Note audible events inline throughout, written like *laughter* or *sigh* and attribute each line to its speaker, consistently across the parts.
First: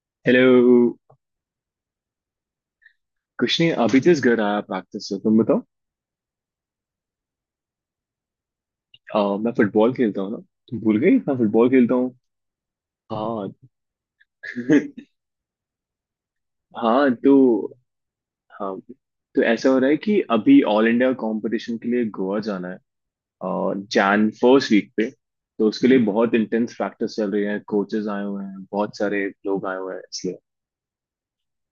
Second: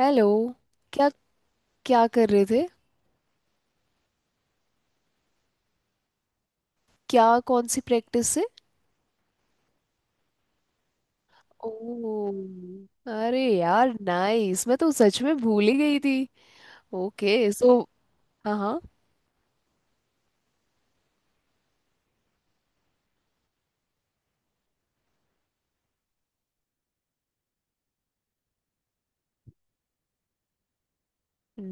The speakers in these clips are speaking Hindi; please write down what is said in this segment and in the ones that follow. Speaker 1: हेलो।
Speaker 2: हेलो।
Speaker 1: क्या क्या कर रहे थे?
Speaker 2: कुछ नहीं, अभी जस्ट घर आया प्रैक्टिस से। तुम बताओ।
Speaker 1: क्या कौन सी प्रैक्टिस से?
Speaker 2: मैं फुटबॉल खेलता हूँ ना। तुम भूल गई, मैं फुटबॉल खेलता हूँ।
Speaker 1: ओ। अरे
Speaker 2: हाँ।
Speaker 1: यार नाइस, मैं तो
Speaker 2: *laughs*
Speaker 1: सच में भूल ही गई थी।
Speaker 2: हाँ तो
Speaker 1: ओके सो हाँ,
Speaker 2: हाँ
Speaker 1: हाँ।
Speaker 2: तो ऐसा हो रहा है कि अभी ऑल इंडिया कंपटीशन के लिए गोवा जाना है और जैन फर्स्ट वीक पे। तो उसके लिए बहुत इंटेंस प्रैक्टिस चल रही है, कोचेस आए हुए हैं, बहुत सारे लोग आए हुए हैं इसलिए।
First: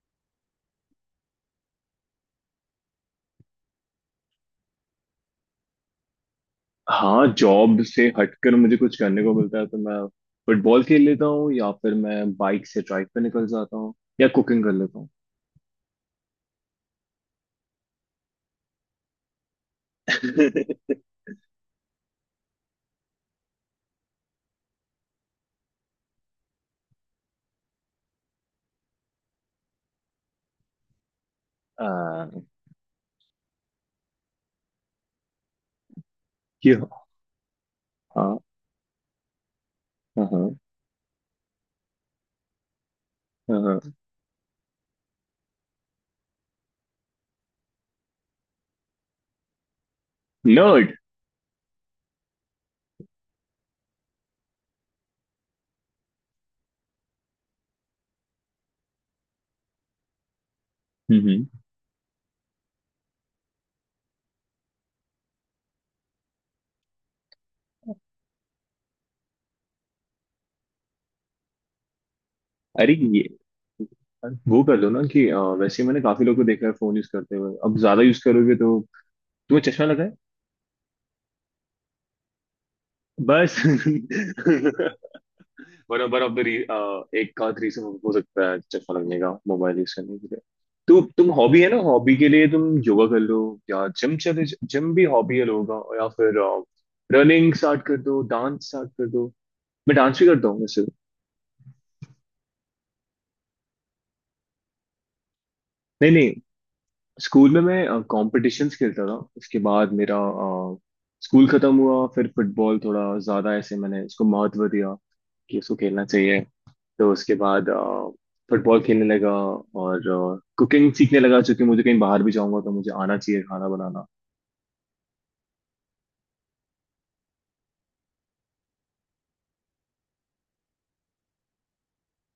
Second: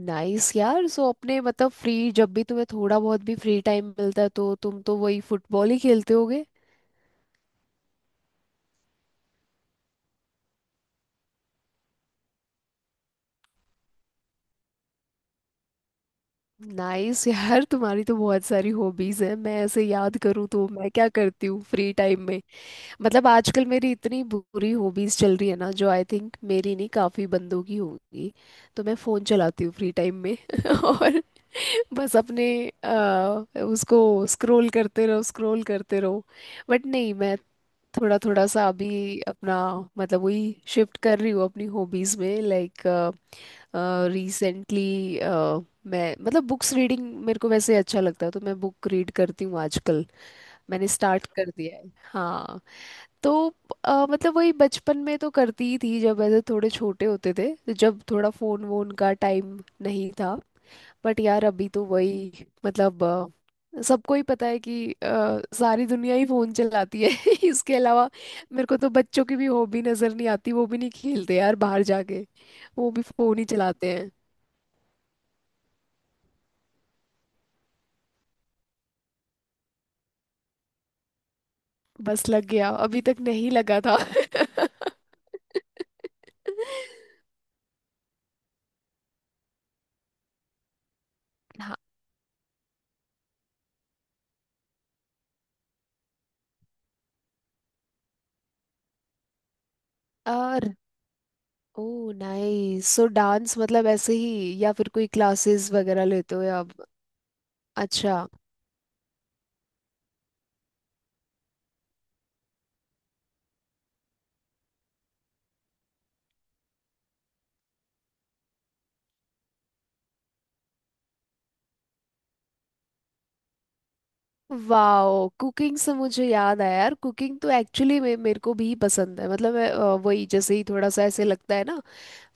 Speaker 1: नाइस यार। सो अपने मतलब फ्री, जब भी तुम्हें थोड़ा बहुत भी फ्री टाइम मिलता है तो तुम तो वही फुटबॉल ही खेलते होगे।
Speaker 2: हाँ, जॉब से हटकर मुझे कुछ करने को मिलता है तो मैं फुटबॉल खेल लेता हूँ या फिर मैं बाइक से ट्राइक पे निकल जाता हूँ या कुकिंग कर लेता हूँ।
Speaker 1: नाइस यार, तुम्हारी तो बहुत सारी हॉबीज है। मैं ऐसे याद करूँ तो मैं
Speaker 2: *laughs*
Speaker 1: क्या करती हूँ फ्री टाइम में। मतलब आजकल मेरी इतनी बुरी हॉबीज चल रही है ना, जो आई थिंक मेरी नहीं, काफी बंदों की होगी। तो मैं फोन चलाती हूँ फ्री टाइम में *laughs* और बस
Speaker 2: आ,
Speaker 1: अपने उसको स्क्रॉल करते रहो, स्क्रॉल करते रहो।
Speaker 2: क्यों?
Speaker 1: बट नहीं, मैं थोड़ा
Speaker 2: हाँ,
Speaker 1: थोड़ा सा अभी अपना मतलब
Speaker 2: हाँ, हाँ।
Speaker 1: वही शिफ्ट कर रही हूँ अपनी हॉबीज में। लाइक रिसेंटली, मैं मतलब बुक्स रीडिंग मेरे को वैसे अच्छा लगता है तो मैं बुक रीड करती हूँ आजकल। मैंने
Speaker 2: नर्ड।
Speaker 1: स्टार्ट कर दिया है, हाँ। तो मतलब वही बचपन में तो करती ही थी, जब ऐसे थोड़े छोटे होते थे, तो जब थोड़ा फोन वोन का टाइम नहीं था। बट
Speaker 2: हम्म।
Speaker 1: यार अभी तो वही मतलब सबको ही पता है कि सारी दुनिया ही फोन चलाती है *laughs* इसके अलावा। मेरे को तो बच्चों की भी हॉबी नजर नहीं आती, वो भी नहीं खेलते यार बाहर जाके, वो
Speaker 2: अरे
Speaker 1: भी
Speaker 2: ये,
Speaker 1: फोन ही चलाते हैं।
Speaker 2: वो कर लो ना कि वैसे मैंने काफी लोगों को देखा है फोन यूज करते हुए। अब ज्यादा यूज करोगे तो तुम्हें चश्मा लगा है।
Speaker 1: बस लग गया, अभी तक नहीं
Speaker 2: बस।
Speaker 1: लगा था।
Speaker 2: *laughs* वन ऑफ ऑफ द,
Speaker 1: *laughs*
Speaker 2: एक आध रीजन हो सकता है चश्मा लगने का, मोबाइल यूज करने के लिए। तो तुम, हॉबी है ना, हॉबी के लिए तुम योगा कर लो या जिम चले। जिम भी हॉबी है लोगों का, या फिर रनिंग स्टार्ट कर दो, डांस स्टार्ट कर दो। मैं डांस भी करता
Speaker 1: हाँ।
Speaker 2: हूँ वैसे।
Speaker 1: Oh nice. सो डांस मतलब ऐसे ही, या फिर कोई क्लासेस वगैरह
Speaker 2: नहीं, नहीं।
Speaker 1: लेते हो, या आप?
Speaker 2: स्कूल में मैं
Speaker 1: अच्छा।
Speaker 2: कॉम्पिटिशन्स खेलता था, उसके बाद मेरा स्कूल खत्म हुआ। फिर फुटबॉल थोड़ा ज़्यादा ऐसे मैंने उसको महत्व दिया कि उसको खेलना चाहिए। तो उसके बाद फुटबॉल खेलने लगा और कुकिंग सीखने लगा, चूंकि मुझे कहीं बाहर भी जाऊंगा तो मुझे आना चाहिए खाना बनाना।
Speaker 1: वाओ, कुकिंग से मुझे याद आया यार, कुकिंग तो एक्चुअली मेरे को भी पसंद है। मतलब मैं, वही जैसे ही थोड़ा सा ऐसे लगता है ना,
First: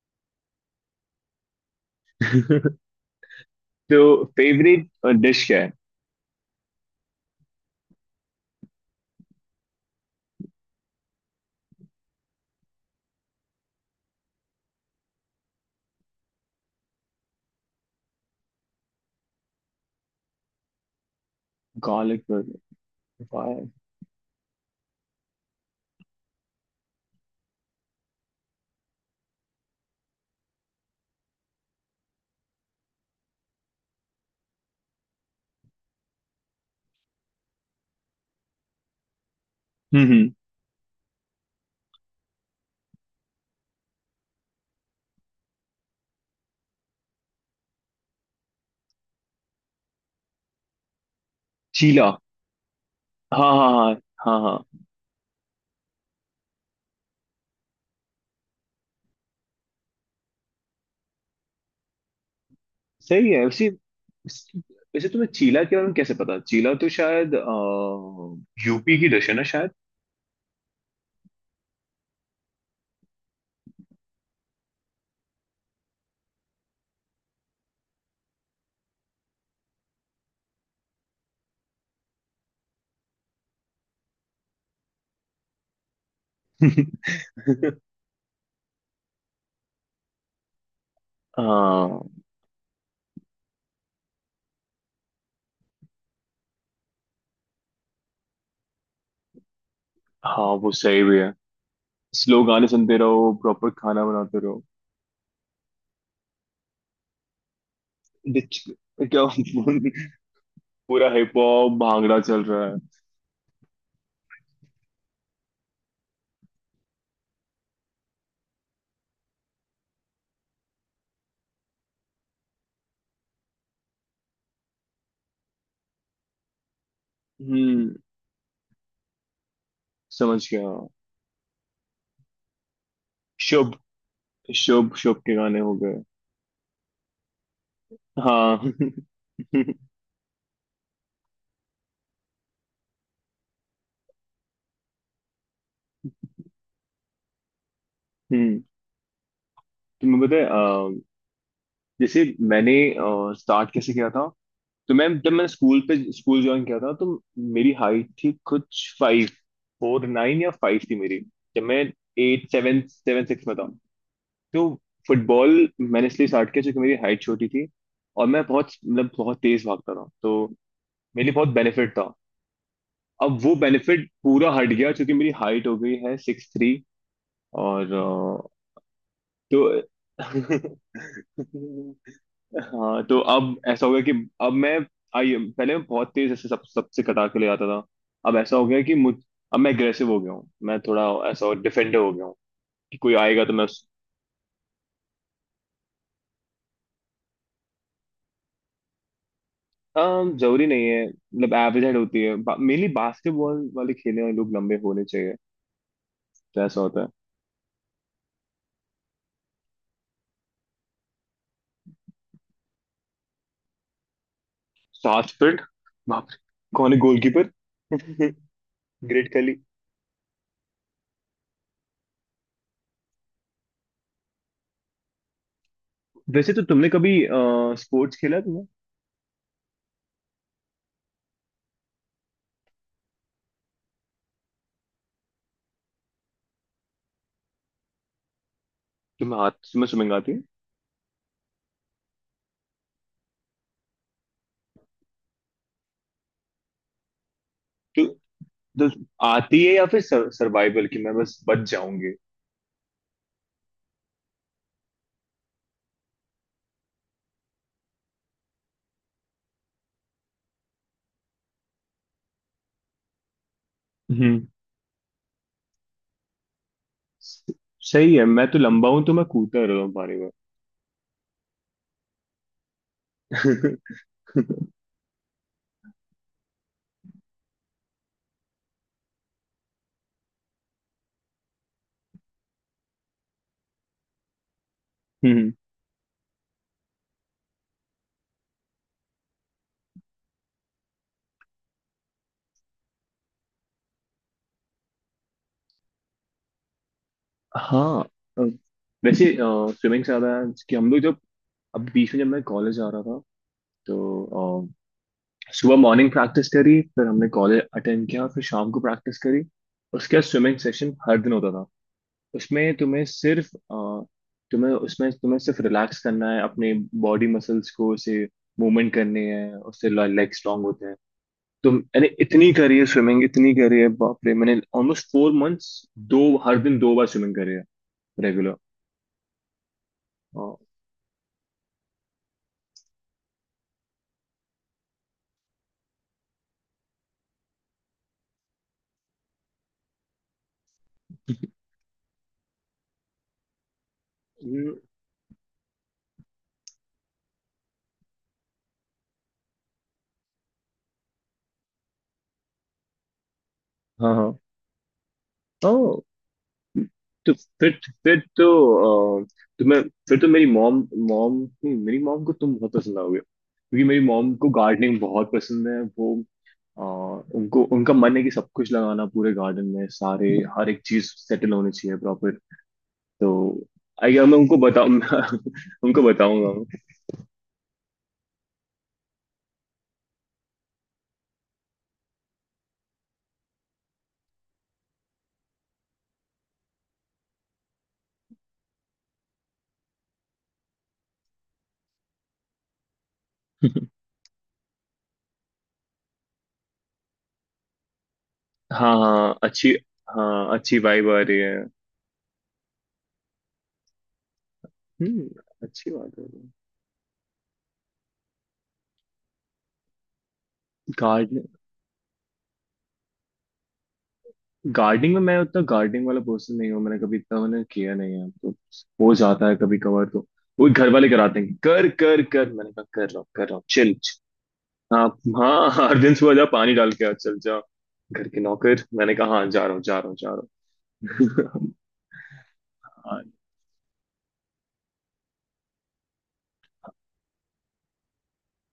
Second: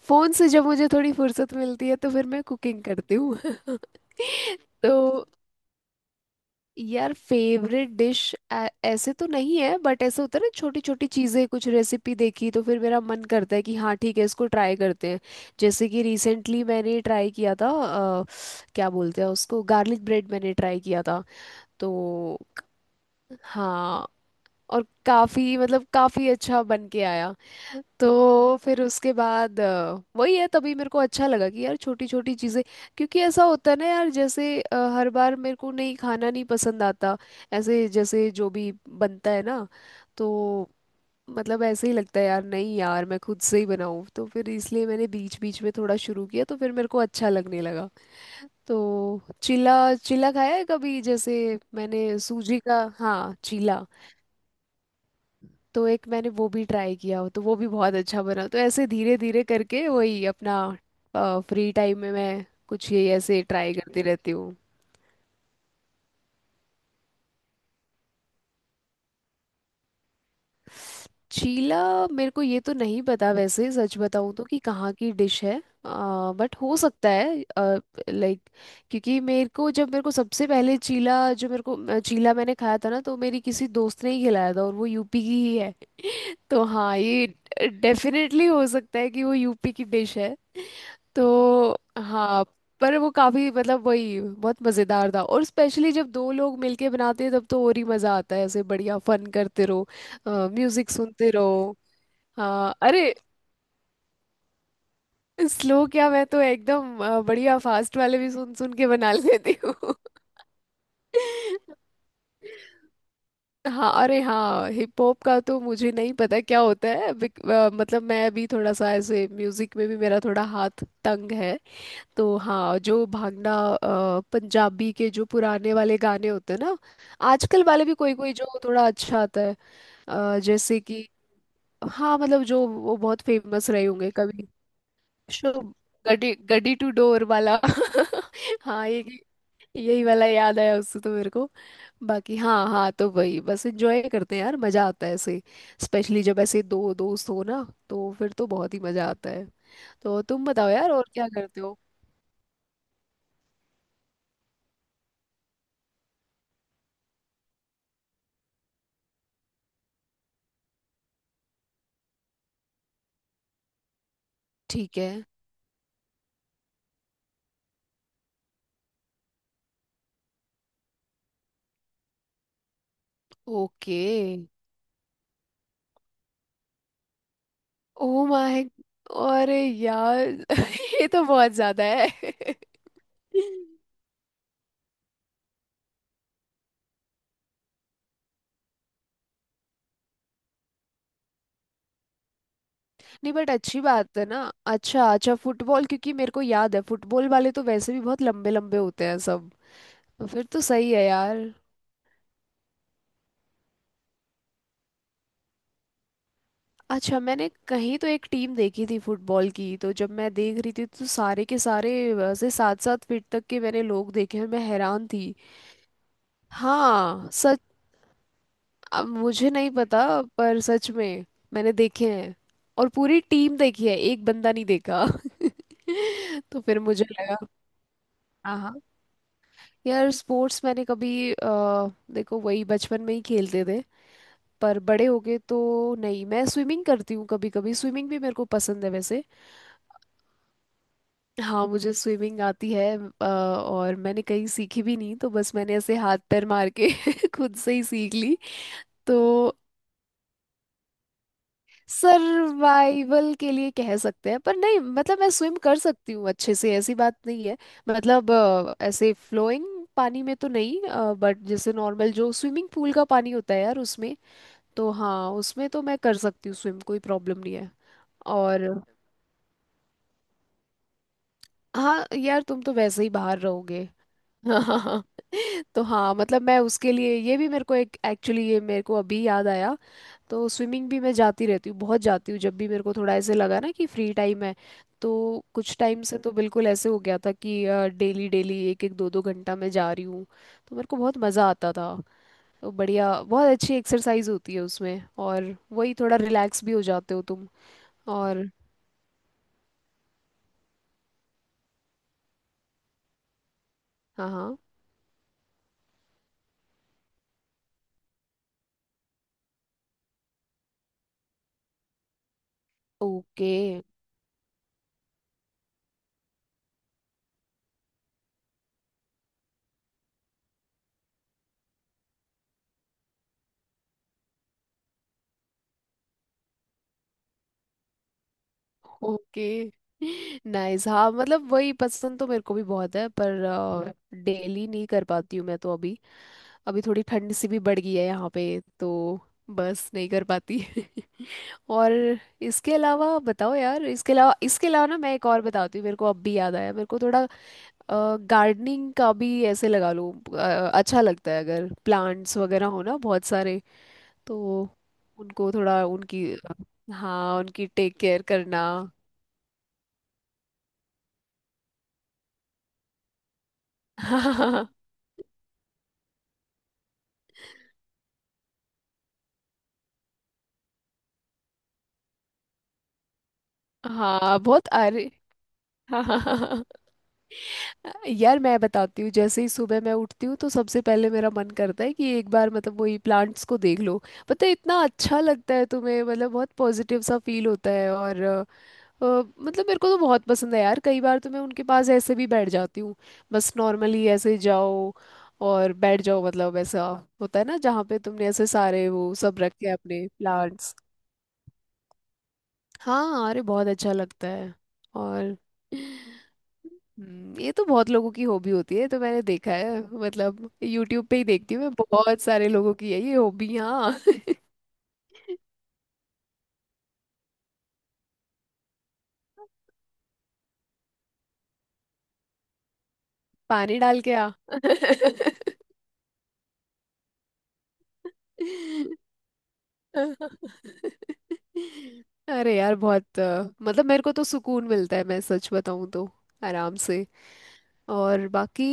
Speaker 1: फोन से जब मुझे थोड़ी फुर्सत मिलती है तो फिर मैं कुकिंग
Speaker 2: *laughs*
Speaker 1: करती हूँ *laughs*
Speaker 2: तो फेवरेट
Speaker 1: तो
Speaker 2: डिश क्या है?
Speaker 1: यार फेवरेट डिश ऐसे तो नहीं है, बट ऐसे होता है ना, छोटी छोटी चीज़ें कुछ रेसिपी देखी तो फिर मेरा मन करता है कि हाँ ठीक है, इसको ट्राई करते हैं। जैसे कि रिसेंटली मैंने ट्राई किया था क्या बोलते हैं उसको, गार्लिक ब्रेड, मैंने ट्राई किया था। तो
Speaker 2: गार्लिक बर्गर।
Speaker 1: हाँ, और काफी मतलब काफी अच्छा बन के आया। तो फिर उसके बाद वही है, तभी मेरे को अच्छा लगा कि यार छोटी छोटी चीज़ें। क्योंकि ऐसा होता है ना यार, जैसे हर बार मेरे को नहीं खाना नहीं पसंद आता, ऐसे जैसे जो भी बनता है ना,
Speaker 2: हम्म। हम्म।
Speaker 1: तो मतलब ऐसे ही लगता है यार, नहीं यार मैं खुद से ही बनाऊं। तो फिर इसलिए मैंने बीच बीच में थोड़ा शुरू किया तो फिर मेरे को अच्छा लगने लगा। तो चीला, चीला खाया है कभी जैसे,
Speaker 2: चीला।
Speaker 1: मैंने सूजी का, हाँ
Speaker 2: हाँ,
Speaker 1: चीला,
Speaker 2: हाँ, हाँ, हाँ, हाँ।
Speaker 1: तो एक मैंने वो भी ट्राई किया हो तो वो भी बहुत अच्छा बना। तो ऐसे धीरे धीरे करके वही अपना फ्री टाइम में मैं कुछ ये
Speaker 2: सही है
Speaker 1: ऐसे
Speaker 2: वैसे।
Speaker 1: ट्राई करती रहती हूँ।
Speaker 2: वैसे तुम्हें चीला के बारे में कैसे पता? चीला तो शायद यूपी की डिश है ना, शायद।
Speaker 1: चीला मेरे को ये तो नहीं पता वैसे सच बताऊँ तो कि कहाँ की डिश है, बट हो सकता है। लाइक, क्योंकि मेरे को, जब मेरे को सबसे पहले चीला, जो मेरे को चीला मैंने खाया था ना, तो मेरी किसी दोस्त ने ही खिलाया था और वो यूपी की ही है। तो हाँ, ये
Speaker 2: *laughs*
Speaker 1: डेफिनेटली हो सकता है कि वो यूपी की डिश है। तो
Speaker 2: हाँ।
Speaker 1: हाँ। पर वो काफी मतलब वही बहुत मजेदार था, और स्पेशली जब दो लोग मिलके बनाते हैं तब तो और ही मजा आता है, ऐसे बढ़िया फन करते रहो,
Speaker 2: हाँ, वो
Speaker 1: म्यूजिक
Speaker 2: सही भी
Speaker 1: सुनते
Speaker 2: है।
Speaker 1: रहो।
Speaker 2: स्लो गाने
Speaker 1: हाँ
Speaker 2: सुनते
Speaker 1: अरे,
Speaker 2: रहो, प्रॉपर खाना बनाते रहो।
Speaker 1: स्लो क्या, मैं तो एकदम बढ़िया फास्ट वाले भी सुन
Speaker 2: डिच-
Speaker 1: सुन के बना
Speaker 2: क्या?
Speaker 1: लेती हूँ
Speaker 2: *laughs* पूरा हिप हॉप
Speaker 1: *laughs*
Speaker 2: भांगड़ा चल रहा है।
Speaker 1: हाँ अरे हाँ, हिप हॉप का तो मुझे नहीं पता क्या होता है, मतलब मैं अभी थोड़ा सा ऐसे म्यूजिक में भी मेरा थोड़ा हाथ तंग है। तो हाँ, जो भांगड़ा पंजाबी के जो पुराने वाले गाने होते हैं ना, आजकल वाले
Speaker 2: हम्म।
Speaker 1: भी कोई कोई जो थोड़ा अच्छा आता है,
Speaker 2: समझ गया।
Speaker 1: जैसे कि, हाँ मतलब जो वो बहुत फेमस
Speaker 2: शुभ
Speaker 1: रहे होंगे कभी।
Speaker 2: शुभ शुभ के
Speaker 1: शो,
Speaker 2: गाने हो गए।
Speaker 1: गडी गडी टू डोर वाला
Speaker 2: हाँ।
Speaker 1: *laughs* हाँ
Speaker 2: *laughs*
Speaker 1: ये, यही वाला याद आया उससे तो मेरे को। बाकी हाँ हाँ, तो वही बस एंजॉय करते हैं यार, मजा आता है ऐसे, स्पेशली जब ऐसे दो दोस्त हो ना, तो फिर तो
Speaker 2: हम्म।
Speaker 1: बहुत ही मजा आता है।
Speaker 2: तुम्हें
Speaker 1: तो
Speaker 2: पता है
Speaker 1: तुम बताओ यार, और क्या करते हो।
Speaker 2: जैसे मैंने स्टार्ट कैसे किया था? तो मैम जब मैंने स्कूल पे स्कूल ज्वाइन किया था तो मेरी हाइट थी कुछ फाइव, फोर नाइन या फाइव थी मेरी, जब मैं एट सेवन सेवन सिक्स में था। तो
Speaker 1: ठीक है।
Speaker 2: फुटबॉल मैंने इसलिए स्टार्ट किया क्योंकि मेरी हाइट छोटी थी और मैं बहुत, मतलब बहुत तेज भागता था, तो मेरे लिए बहुत बेनिफिट था। अब वो
Speaker 1: ओके।
Speaker 2: बेनिफिट पूरा हट गया क्योंकि मेरी हाइट हो गई है सिक्स थ्री। और
Speaker 1: ओ माय,
Speaker 2: तो
Speaker 1: अरे यार
Speaker 2: *laughs*
Speaker 1: *laughs* ये तो बहुत ज्यादा है *laughs*
Speaker 2: हाँ, तो अब ऐसा हो गया कि अब मैं, आई पहले मैं बहुत तेज ऐसे सब सबसे कटा के ले आता था। अब ऐसा हो गया कि मुझ, अब मैं एग्रेसिव हो गया हूँ, मैं थोड़ा ऐसा डिफेंडर हो गया हूँ कि कोई
Speaker 1: नहीं
Speaker 2: आएगा
Speaker 1: बट
Speaker 2: तो मैं
Speaker 1: अच्छी
Speaker 2: उस-
Speaker 1: बात है ना, अच्छा अच्छा फुटबॉल क्योंकि मेरे को याद है फुटबॉल वाले तो वैसे भी बहुत लंबे लंबे होते हैं सब। तो फिर तो
Speaker 2: जरूरी नहीं
Speaker 1: सही
Speaker 2: है,
Speaker 1: है यार।
Speaker 2: मतलब एवरेज हाइट होती है, मेनली बास्केटबॉल वाले खेलने वाले लोग लंबे होने चाहिए, तो ऐसा होता है।
Speaker 1: अच्छा, मैंने कहीं तो एक टीम देखी थी फुटबॉल की, तो जब मैं देख रही थी तो सारे के सारे वैसे सात सात फीट तक के मैंने लोग देखे और मैं हैरान थी।
Speaker 2: 7 फीट? बाप रे। कौन है,
Speaker 1: हाँ।
Speaker 2: गोलकीपर? *laughs*
Speaker 1: अब
Speaker 2: ग्रेट
Speaker 1: मुझे
Speaker 2: खली।
Speaker 1: नहीं पता, पर सच में मैंने देखे हैं, और पूरी टीम देखी है, एक बंदा नहीं देखा
Speaker 2: वैसे
Speaker 1: *laughs* तो
Speaker 2: तो
Speaker 1: फिर
Speaker 2: तुमने
Speaker 1: मुझे
Speaker 2: कभी
Speaker 1: लगा।
Speaker 2: स्पोर्ट्स खेला है
Speaker 1: हाँ
Speaker 2: तुमने?
Speaker 1: हाँ यार, स्पोर्ट्स मैंने कभी देखो वही बचपन में ही खेलते थे, पर बड़े हो गए तो नहीं। मैं स्विमिंग करती हूँ कभी कभी, स्विमिंग भी मेरे को पसंद है वैसे।
Speaker 2: तुम्हें स्विमिंग आती
Speaker 1: हाँ मुझे स्विमिंग आती है। और मैंने कहीं सीखी भी नहीं, तो बस मैंने ऐसे हाथ पैर मार के *laughs* खुद से ही
Speaker 2: है?
Speaker 1: सीख ली।
Speaker 2: तो
Speaker 1: तो
Speaker 2: आती है या फिर सर्वाइवल की मैं बस बच जाऊंगी?
Speaker 1: सर्वाइवल के लिए कह सकते हैं, पर नहीं मतलब मैं स्विम कर सकती हूँ अच्छे से, ऐसी बात नहीं है। मतलब ऐसे फ्लोइंग पानी में तो नहीं, बट जैसे नॉर्मल जो स्विमिंग पूल का पानी होता है यार उसमें,
Speaker 2: हम्म।
Speaker 1: तो हाँ उसमें तो मैं कर सकती हूँ स्विम, कोई प्रॉब्लम नहीं है।
Speaker 2: सही है, मैं तो
Speaker 1: और
Speaker 2: लंबा हूं तो मैं कूदता रह रहा हूँ पानी में।
Speaker 1: हाँ यार तुम तो वैसे ही बाहर रहोगे
Speaker 2: *laughs*
Speaker 1: *laughs* तो हाँ मतलब मैं उसके लिए ये भी मेरे को एक एक्चुअली ये मेरे को अभी याद आया, तो स्विमिंग भी मैं जाती रहती हूँ, बहुत जाती हूँ, जब भी मेरे को थोड़ा ऐसे लगा ना कि फ्री टाइम है। तो
Speaker 2: हम्म।
Speaker 1: कुछ टाइम से तो बिल्कुल ऐसे हो गया था कि डेली डेली एक एक दो दो घंटा मैं जा रही हूँ, तो मेरे को बहुत मज़ा आता था। तो बढ़िया, बहुत अच्छी एक्सरसाइज होती है उसमें, और वही थोड़ा रिलैक्स भी हो जाते हो तुम।
Speaker 2: हाँ अ,
Speaker 1: और
Speaker 2: वैसे स्विमिंग से ज्यादा कि हम लोग जब, अब बीच में जब मैं कॉलेज आ रहा था
Speaker 1: हाँ, हाँ।
Speaker 2: तो अ, सुबह मॉर्निंग प्रैक्टिस करी, फिर हमने कॉलेज अटेंड किया, फिर शाम को प्रैक्टिस करी, उसके बाद स्विमिंग सेशन हर दिन होता था। उसमें तुम्हें सिर्फ
Speaker 1: ओके,
Speaker 2: अ, तुम्हें उसमें तुम्हें सिर्फ रिलैक्स करना है अपने बॉडी मसल्स को, उसे मूवमेंट करने हैं, उससे लेग स्ट्रांग होते हैं। तुम यानी इतनी करी है स्विमिंग, इतनी करी है बाप रे, मैंने ऑलमोस्ट 4 मंथ्स, दो, हर दिन दो बार स्विमिंग करी है रेगुलर।
Speaker 1: ओके।
Speaker 2: हाँ।
Speaker 1: नाइस, हाँ मतलब वही पसंद तो मेरे को भी बहुत है, पर डेली नहीं कर पाती हूँ मैं तो। अभी अभी थोड़ी ठंड सी भी बढ़ गई है यहाँ पे, तो बस नहीं कर पाती *laughs* और इसके अलावा बताओ यार, इसके अलावा ना, मैं एक और बताती हूँ, मेरे को अब भी याद आया मेरे को थोड़ा, गार्डनिंग का भी ऐसे लगा लो, अच्छा लगता है अगर प्लांट्स वगैरह हो ना बहुत सारे,
Speaker 2: हाँ,
Speaker 1: तो उनको थोड़ा
Speaker 2: हाँ।
Speaker 1: उनकी,
Speaker 2: तो
Speaker 1: हाँ उनकी
Speaker 2: फिर
Speaker 1: टेक
Speaker 2: फिर
Speaker 1: केयर
Speaker 2: तो
Speaker 1: करना।
Speaker 2: अ, तुम्हें, फिर तो मेरी मॉम मॉम नहीं, मेरी मॉम को तुम बहुत पसंद आओगे क्योंकि मेरी मॉम को
Speaker 1: *laughs*
Speaker 2: गार्डनिंग बहुत पसंद है। वो अ, उनको, उनका मन है कि सब कुछ लगाना पूरे गार्डन में, सारे हर एक चीज सेटल होनी चाहिए प्रॉपर। तो आई गेस मैं
Speaker 1: हाँ
Speaker 2: उनको
Speaker 1: बहुत
Speaker 2: बताऊँ।
Speaker 1: अरे।
Speaker 2: *laughs* उनको
Speaker 1: हाँ, हाँ, हाँ,
Speaker 2: बताऊंगा
Speaker 1: हाँ।
Speaker 2: मैं।
Speaker 1: *laughs* यार मैं बताती हूँ, जैसे ही सुबह मैं उठती हूँ तो सबसे पहले मेरा मन करता है कि एक बार मतलब वही प्लांट्स को देख लो। पता है इतना अच्छा लगता है तुम्हें, मतलब बहुत पॉजिटिव सा फील होता है। और अ, मतलब मेरे को तो बहुत पसंद है यार, कई बार तो मैं उनके पास ऐसे भी बैठ जाती हूँ, बस नॉर्मली ऐसे जाओ और बैठ जाओ, मतलब ऐसा होता है ना जहाँ पे तुमने ऐसे सारे
Speaker 2: हाँ,
Speaker 1: वो
Speaker 2: हाँ,
Speaker 1: सब रखे
Speaker 2: अच्छी।
Speaker 1: हैं अपने
Speaker 2: हाँ,
Speaker 1: प्लांट्स।
Speaker 2: अच्छी वाइब आ रही है।
Speaker 1: हाँ अरे बहुत अच्छा लगता है।
Speaker 2: हम्म।
Speaker 1: और
Speaker 2: अच्छी बात है।
Speaker 1: ये तो बहुत लोगों की हॉबी होती है ये तो मैंने देखा है, मतलब यूट्यूब पे ही
Speaker 2: गार्डन,
Speaker 1: देखती हूँ मैं, बहुत सारे लोगों की है ये हॉबी, हाँ।
Speaker 2: गार्डनिंग में मैं
Speaker 1: *laughs*
Speaker 2: उतना गार्डनिंग वाला पर्सन नहीं हूँ, मैंने कभी इतना मैंने किया नहीं है, तो हो जाता है कभी कभार। तो वो घर वाले कराते हैं कि कर कर कर, मैंने कहा कर रहा हूँ, कर रहा हूँ,
Speaker 1: पानी
Speaker 2: चिल।
Speaker 1: डाल के आ।
Speaker 2: हाँ। हाँ, हर दिन सुबह जा, पानी डाल के आ, चल जा। घर के नौकर।
Speaker 1: *laughs*
Speaker 2: मैंने कहा हाँ, जा रहा हूँ, जा रहा हूँ, जा रहा हूँ।
Speaker 1: अरे यार,
Speaker 2: *laughs*
Speaker 1: बहुत
Speaker 2: हाँ।
Speaker 1: मतलब मेरे को तो सुकून मिलता है, मैं सच बताऊं तो, आराम से। और बाकी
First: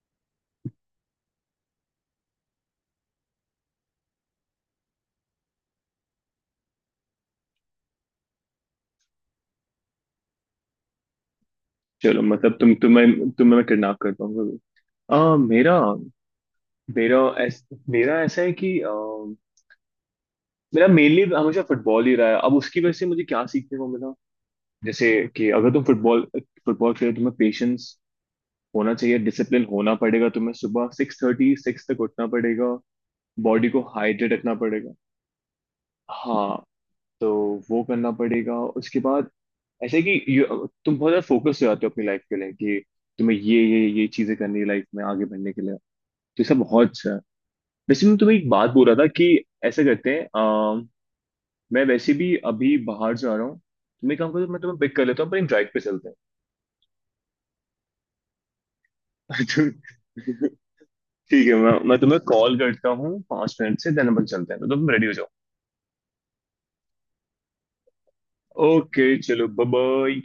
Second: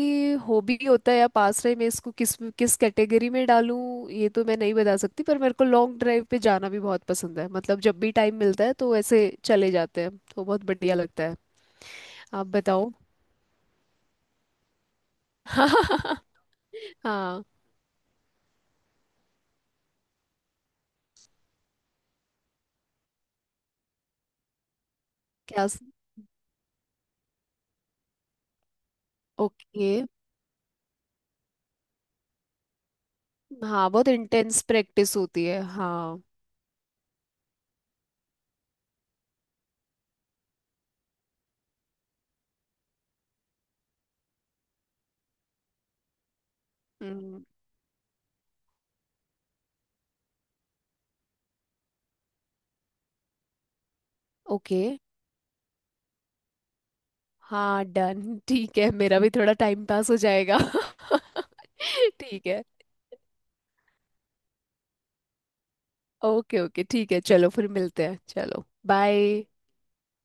Speaker 1: हॉबी होता है या पास टाइम मैं इसको किस किस कैटेगरी में डालूं, ये तो मैं नहीं बता सकती, पर मेरे को लॉन्ग ड्राइव पे जाना भी बहुत पसंद है, मतलब जब भी टाइम मिलता है तो ऐसे चले जाते हैं तो बहुत बढ़िया लगता है।
Speaker 2: चलो,
Speaker 1: आप
Speaker 2: मतलब तुम
Speaker 1: बताओ।
Speaker 2: तुम्हें तुम्हें मैं किडनैप करता हूँ कभी। मेरा
Speaker 1: *laughs*
Speaker 2: मेरा
Speaker 1: हाँ।
Speaker 2: ऐस, मेरा ऐसा है कि मेरा मेनली हमेशा फुटबॉल ही रहा है। अब उसकी वजह से मुझे क्या सीखने को मिला जैसे कि,
Speaker 1: क्या।
Speaker 2: अगर तुम फुटबॉल फुटबॉल खेलो, तुम्हें पेशेंस होना चाहिए, डिसिप्लिन
Speaker 1: ओके।
Speaker 2: होना पड़ेगा, तुम्हें सुबह सिक्स थर्टी सिक्स तक उठना पड़ेगा, बॉडी को
Speaker 1: हाँ बहुत
Speaker 2: हाइड्रेट रखना
Speaker 1: इंटेंस
Speaker 2: पड़ेगा।
Speaker 1: प्रैक्टिस होती है, हाँ।
Speaker 2: हाँ, तो वो करना पड़ेगा। उसके बाद ऐसे कि तुम बहुत ज्यादा फोकस हो जाते हो अपनी लाइफ के लिए कि तुम्हें ये चीजें करनी है लाइफ में आगे बढ़ने के लिए, तो ये सब बहुत अच्छा है।
Speaker 1: हम्म।
Speaker 2: वैसे मैं तुम्हें एक बात बोल रहा था कि ऐसा करते हैं, मैं वैसे भी अभी बाहर जा रहा हूँ, तुम्हें काम करो, मैं तुम्हें
Speaker 1: ओके।
Speaker 2: पिक कर लेता हूँ, पर ड्राइव पे चलते
Speaker 1: हाँ डन *laughs* ठीक है मेरा भी
Speaker 2: हैं।
Speaker 1: थोड़ा टाइम पास हो
Speaker 2: *laughs*
Speaker 1: जाएगा।
Speaker 2: ठीक है, मैं
Speaker 1: *laughs*
Speaker 2: तुम्हें
Speaker 1: ठीक
Speaker 2: कॉल
Speaker 1: है।
Speaker 2: करता हूँ 5 मिनट से, देन अपन चलते हैं, तो तुम रेडी हो जाओ।
Speaker 1: ओके, ओके, ठीक है, चलो फिर मिलते हैं, चलो।
Speaker 2: Okay,
Speaker 1: bye.
Speaker 2: चलो, बाय।